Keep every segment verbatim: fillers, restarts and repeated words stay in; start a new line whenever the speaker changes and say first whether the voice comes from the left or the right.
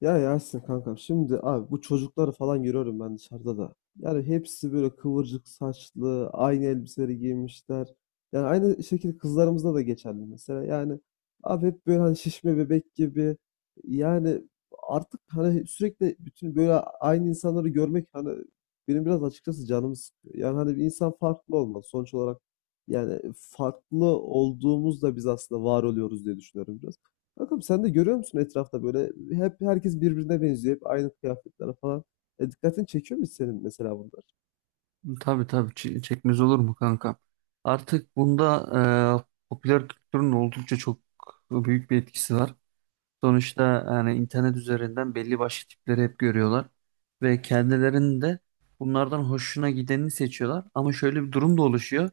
left: Ya Yasin kankam şimdi abi bu çocukları falan görüyorum ben dışarıda da. Yani hepsi böyle kıvırcık saçlı, aynı elbiseleri giymişler. Yani aynı şekilde kızlarımızda da geçerli mesela. Yani abi hep böyle hani şişme bebek gibi. Yani artık hani sürekli bütün böyle aynı insanları görmek hani benim biraz açıkçası canımı sıkıyor. Yani hani bir insan farklı olmalı sonuç olarak. Yani farklı olduğumuzda biz aslında var oluyoruz diye düşünüyorum biraz. Bakalım sen de görüyor musun etrafta böyle hep herkes birbirine benziyor. Hep aynı kıyafetler falan. E, dikkatini çekiyor mu senin mesela bunlar?
right: Tabii tabii Ç- çekmez olur mu kanka? Artık bunda e, popüler kültürün oldukça çok büyük bir etkisi var. Sonuçta yani internet üzerinden belli başlı tipleri hep görüyorlar ve kendilerinin de bunlardan hoşuna gideni seçiyorlar. Ama şöyle bir durum da oluşuyor.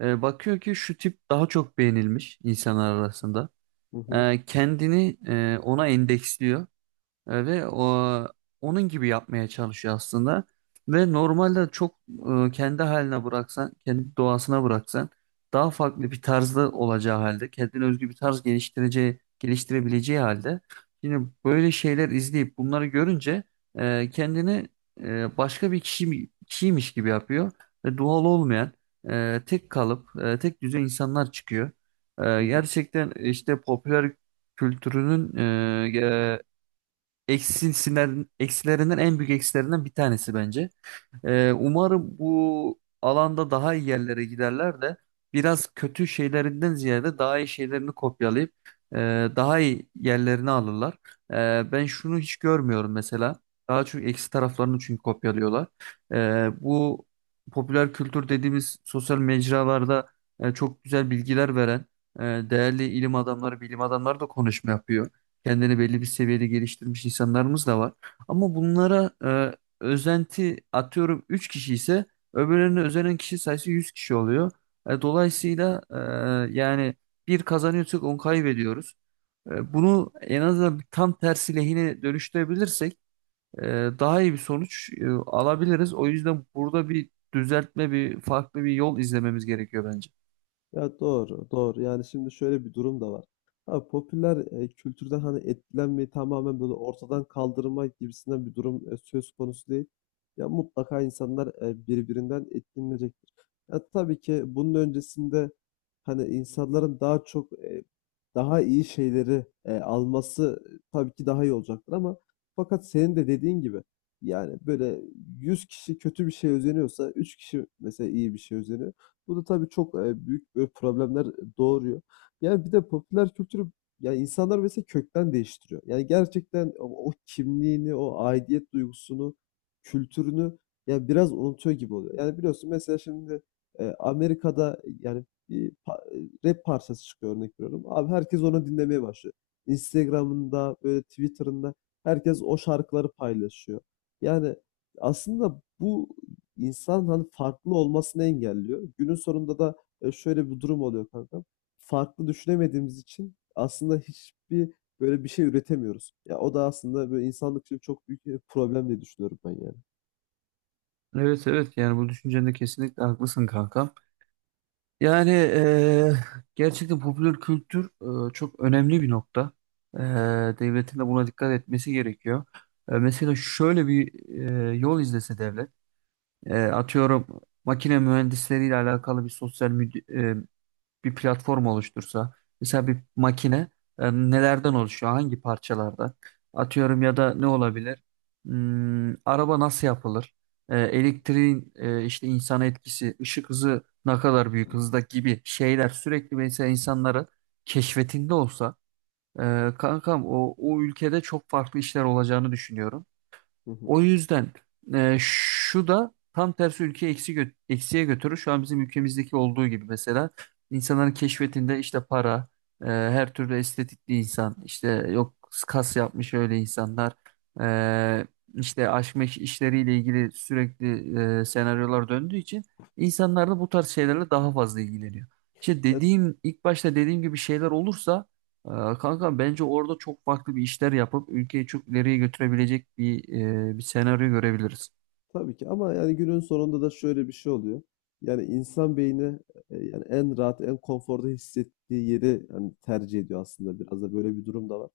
right: E, bakıyor ki şu tip daha çok beğenilmiş insanlar arasında.
left: Hı hı.
right: E, kendini e, ona endeksliyor. E, Ve o, onun gibi yapmaya çalışıyor aslında. Ve normalde çok e, kendi haline bıraksan, kendi doğasına bıraksan daha farklı bir tarzda olacağı halde, kendine özgü bir tarz geliştireceği, geliştirebileceği halde yine böyle şeyler izleyip bunları görünce e, kendini e, başka bir kişi, kişiymiş gibi yapıyor ve doğal olmayan e, tek kalıp, e, tek düze insanlar çıkıyor.
left: Hı
right: E,
left: hı.
right: gerçekten işte popüler kültürünün Eksisinden, eksilerinden en büyük eksilerinden bir tanesi bence. Ee, umarım bu alanda daha iyi yerlere giderler de biraz kötü şeylerinden ziyade daha iyi şeylerini kopyalayıp e, daha iyi yerlerini alırlar. E, ben şunu hiç görmüyorum mesela. Daha çok eksi taraflarını çünkü kopyalıyorlar. E, bu popüler kültür dediğimiz sosyal mecralarda e, çok güzel bilgiler veren e, değerli ilim adamları, bilim adamları da konuşma yapıyor. Kendini belli bir seviyede geliştirmiş insanlarımız da var. Ama bunlara e, özenti atıyorum üç kişi ise öbürlerine özenen kişi sayısı yüz kişi oluyor. E, dolayısıyla e, yani bir kazanıyorsak on kaybediyoruz. E, bunu en azından tam tersi lehine dönüştürebilirsek e, daha iyi bir sonuç e, alabiliriz. O yüzden burada bir düzeltme, bir farklı bir yol izlememiz gerekiyor bence.
left: Ya doğru, doğru. Yani şimdi şöyle bir durum da var. Abi popüler e, kültürden hani etkilenmeyi tamamen böyle ortadan kaldırma gibisinden bir durum e, söz konusu değil. Ya mutlaka insanlar e, birbirinden etkilenecektir. Ya tabii ki bunun öncesinde hani insanların daha çok e, daha iyi şeyleri e, alması tabii ki daha iyi olacaktır ama fakat senin de dediğin gibi yani böyle yüz kişi kötü bir şey özeniyorsa üç kişi mesela iyi bir şey özeniyor. Bu da tabii çok, eee, büyük, böyle, problemler doğuruyor. Yani bir de popüler kültürü yani insanlar mesela kökten değiştiriyor. Yani gerçekten o o kimliğini, o aidiyet duygusunu, kültürünü yani biraz unutuyor gibi oluyor. Yani biliyorsun mesela şimdi, eee, Amerika'da, yani, bir pa e, rap parçası çıkıyor örnek veriyorum. Abi herkes onu dinlemeye başlıyor. Instagram'ında, böyle, Twitter'ında herkes o şarkıları paylaşıyor. Yani aslında bu insan hani farklı olmasını engelliyor. Günün sonunda da e, şöyle bir durum oluyor kanka. Farklı düşünemediğimiz için aslında hiçbir böyle bir şey üretemiyoruz. Ya o da aslında böyle insanlık için çok büyük bir problem diye düşünüyorum ben yani.
right: Evet evet, yani bu düşüncende kesinlikle haklısın kanka. Yani eee, gerçekten popüler kültür eee, çok önemli bir nokta. Eee, Devletin de buna dikkat etmesi gerekiyor. Eee, mesela şöyle bir eee, yol izlese devlet, eee, atıyorum makine mühendisleriyle alakalı bir sosyal bir platform oluştursa, mesela bir makine e, nelerden oluşuyor, hangi parçalardan? Atıyorum ya da ne olabilir? Hmm, araba nasıl yapılır? E, elektriğin e, işte insan etkisi, ışık hızı ne kadar büyük hızda gibi şeyler sürekli mesela insanların keşfetinde olsa, e, kankam o, o ülkede çok farklı işler olacağını düşünüyorum.
left: Hı hı.
right: O yüzden e, şu da tam tersi ülkeyi eksi gö- eksiye götürür. Şu an bizim ülkemizdeki olduğu gibi mesela insanların keşfetinde işte para, e, her türlü estetikli insan, işte yok kas yapmış öyle insanlar, e, işte aşk meşk işleriyle ilgili sürekli e, senaryolar döndüğü için insanlar da bu tarz şeylerle daha fazla ilgileniyor. İşte
left: Ya,
right: dediğim ilk başta dediğim gibi şeyler olursa ee, Kanka bence orada çok farklı bir işler yapıp ülkeyi çok ileriye götürebilecek bir e, bir senaryo görebiliriz.
left: tabii ki ama yani günün sonunda da şöyle bir şey oluyor. Yani insan beyni e, yani en rahat, en konforda hissettiği yeri yani tercih ediyor aslında biraz da böyle bir durum da var.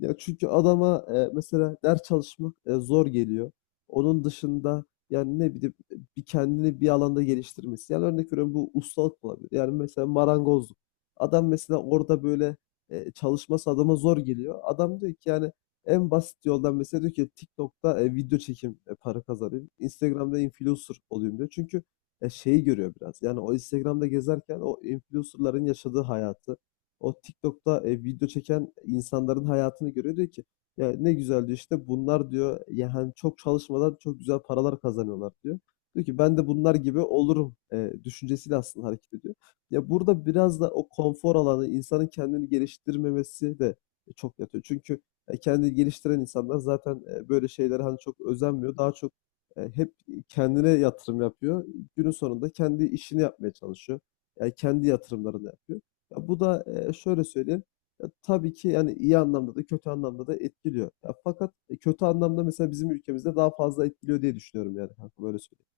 left: Ya çünkü adama, eee, mesela ders çalışmak, eee, zor geliyor. Onun dışında, yani, ne bileyim, bir kendini bir alanda geliştirmesi, yani, örnek veriyorum, bu ustalık olabilir. Yani, mesela marangozluk. Adam mesela orada, böyle, eee, çalışması adama zor geliyor. Adam diyor ki, yani, en basit yoldan mesela diyor ki TikTok'ta, eee, video çekim eee, para kazanayım. Instagram'da influencer olayım diyor. Çünkü, eee, şeyi görüyor biraz, yani, o Instagram'da gezerken o influencer'ların yaşadığı hayatı, o TikTok'ta e, video çeken insanların hayatını görüyor. Diyor ki ya ne güzel diyor işte bunlar diyor yani çok çalışmadan çok güzel paralar kazanıyorlar diyor. Diyor ki ben de bunlar gibi olurum e, düşüncesiyle aslında hareket ediyor. Ya burada biraz da o konfor alanı insanın kendini geliştirmemesi de çok yatıyor. Çünkü e, kendini geliştiren insanlar zaten e, böyle şeylere hani çok özenmiyor. Daha çok e, hep kendine yatırım yapıyor. Günün sonunda kendi işini yapmaya çalışıyor. Yani kendi yatırımlarını yapıyor. Ya bu da, eee, şöyle söyleyeyim, ya tabii ki, yani, iyi anlamda da kötü anlamda da etkiliyor. Ya fakat, e, kötü anlamda mesela bizim ülkemizde daha fazla etkiliyor diye düşünüyorum yani kanka, böyle söyleyeyim.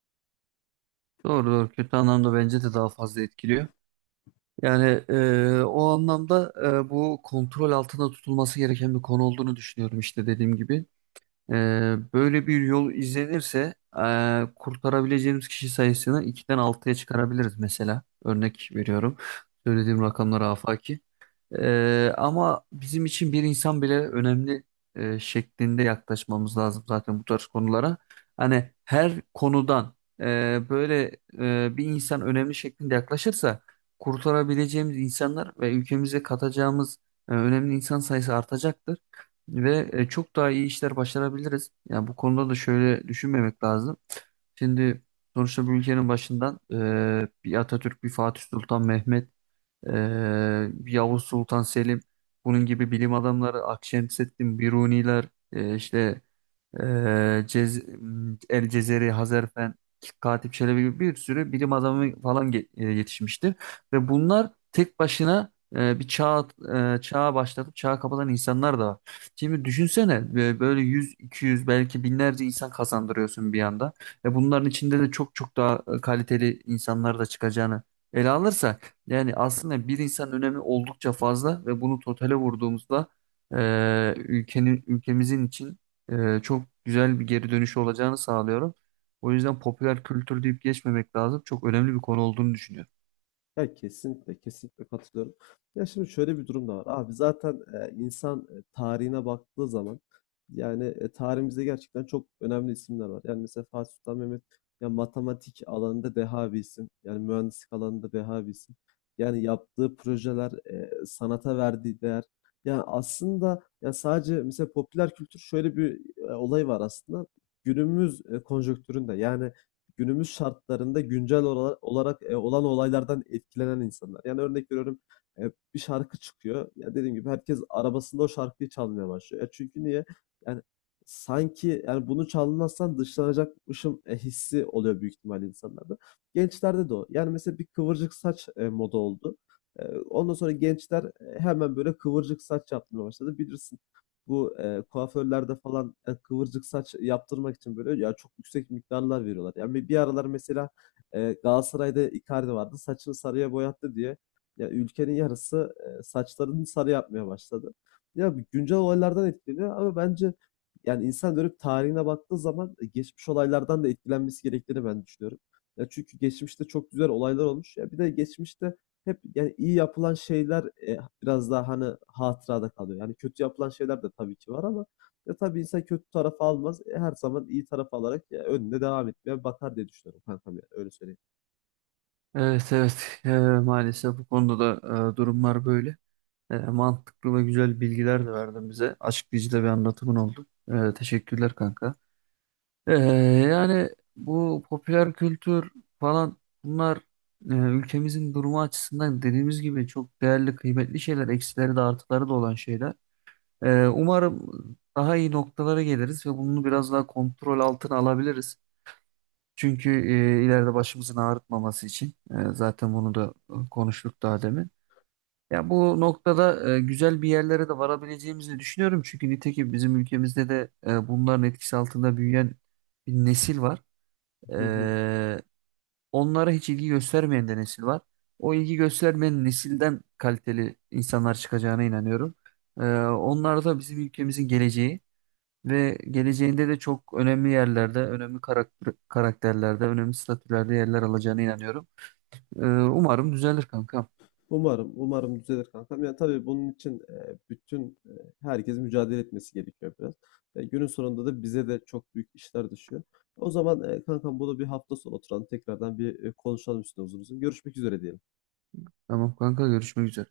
right: Doğru doğru, kötü anlamda bence de daha fazla etkiliyor. Yani e, o anlamda e, bu kontrol altında tutulması gereken bir konu olduğunu düşünüyorum işte dediğim gibi. E, Böyle bir yol izlenirse e, kurtarabileceğimiz kişi sayısını ikiden altıya çıkarabiliriz mesela. Örnek veriyorum. Söylediğim rakamlar afaki. Ee, ama bizim için bir insan bile önemli e, şeklinde yaklaşmamız lazım zaten bu tarz konulara. Hani her konudan e, böyle e, bir insan önemli şeklinde yaklaşırsa kurtarabileceğimiz insanlar ve ülkemize katacağımız e, önemli insan sayısı artacaktır. Ve e, çok daha iyi işler başarabiliriz. Yani bu konuda da şöyle düşünmemek lazım. Şimdi sonuçta bu ülkenin başından e, bir Atatürk, bir Fatih Sultan Mehmet, ee, Yavuz Sultan Selim, bunun gibi bilim adamları Akşemseddin Biruniler, e, işte ee, Cez El Cezeri, Hazerfen, Katip Çelebi gibi bir sürü bilim adamı falan ge- e, yetişmiştir. Ve bunlar tek başına e, bir çağ e, çağa başlatıp çağı kapatan insanlar da var. Şimdi düşünsene e, böyle yüz, iki yüz belki binlerce insan kazandırıyorsun bir anda. Ve bunların içinde de çok çok daha e, kaliteli insanlar da çıkacağını ele alırsak yani aslında bir insanın önemi oldukça fazla ve bunu totale vurduğumuzda e, ülkenin ülkemizin için e, çok güzel bir geri dönüşü olacağını sağlıyorum. O yüzden popüler kültür deyip geçmemek lazım. Çok önemli bir konu olduğunu düşünüyorum.
left: Ya kesinlikle, kesinlikle katılıyorum. Ya şimdi şöyle bir durum da var. Abi zaten e, insan e, tarihine baktığı zaman yani e, tarihimizde gerçekten çok önemli isimler var. Yani mesela Fatih Sultan Mehmet ya matematik alanında deha bir isim. Yani mühendislik alanında deha bir isim. Yani yaptığı projeler, e, sanata verdiği değer. Yani aslında ya sadece mesela popüler kültür şöyle bir e, olay var aslında. Günümüz e, konjonktüründe yani günümüz şartlarında güncel ola- olarak e, olan olaylardan etkilenen insanlar. Yani örnek veriyorum e, bir şarkı çıkıyor. Ya dediğim gibi herkes arabasında o şarkıyı çalmaya başlıyor. E çünkü niye? Yani sanki yani bunu çalmazsan dışlanacakmışım e, hissi oluyor büyük ihtimalle insanlarda. Gençlerde de o. Yani mesela bir kıvırcık saç e, moda oldu. E, ondan sonra gençler e, hemen böyle kıvırcık saç yapmaya başladı. Bilirsin bu e, kuaförlerde falan e, kıvırcık saç yaptırmak için böyle ya çok yüksek miktarlar veriyorlar. Yani bir bir aralar mesela e, Galatasaray'da Icardi vardı. Saçını sarıya boyattı diye ya ülkenin yarısı e, saçlarını sarı yapmaya başladı. Ya bu güncel olaylardan etkileniyor ama bence yani insan dönüp tarihine baktığı zaman e, geçmiş olaylardan da etkilenmesi gerektiğini ben düşünüyorum. Ya çünkü geçmişte çok güzel olaylar olmuş. Ya bir de geçmişte hep yani iyi yapılan şeyler, eee, biraz daha, hani, hatırada kalıyor. Yani kötü yapılan şeyler de tabii ki var ama ya, tabii insan kötü tarafı almaz. E, her zaman iyi taraf alarak, eee, önüne devam etmeye bakar diye düşünüyorum kankam ya, öyle söyleyeyim.
right: Evet evet. E, maalesef bu konuda da e, durumlar böyle. E, mantıklı ve güzel bilgiler de verdin bize. Açıklayıcı da bir anlatımın oldu. E, teşekkürler kanka. E, Yani bu popüler kültür falan bunlar e, ülkemizin durumu açısından dediğimiz gibi çok değerli, kıymetli şeyler. Eksileri de artıları da olan şeyler. Ee, umarım daha iyi noktalara geliriz ve bunu biraz daha kontrol altına alabiliriz. Çünkü e, ileride başımızın ağrıtmaması için e, zaten bunu da e, konuştuk daha demin. Ya bu noktada e, güzel bir yerlere de varabileceğimizi düşünüyorum. Çünkü nitekim bizim ülkemizde de e, bunların etkisi altında büyüyen bir nesil var.
left: Hı hı.
right: E, Onlara hiç ilgi göstermeyen de nesil var. O ilgi göstermeyen nesilden kaliteli insanlar çıkacağına inanıyorum. E, onlar da bizim ülkemizin geleceği. Ve geleceğinde de çok önemli yerlerde, önemli karakter, karakterlerde, önemli statülerde yerler alacağına inanıyorum. Ee, umarım düzelir kankam.
left: Umarım, umarım düzelir kankam. Yani tabii bunun için, eee, bütün, eee, herkesin mücadele etmesi gerekiyor biraz. Eee, günün sonunda da bize de çok büyük işler düşüyor. O zaman, eee, kankam bunu bir hafta sonu oturalım, tekrardan bir, eee, konuşalım üstüne uzun uzun. Görüşmek üzere diyelim.
right: Tamam kanka, görüşmek üzere.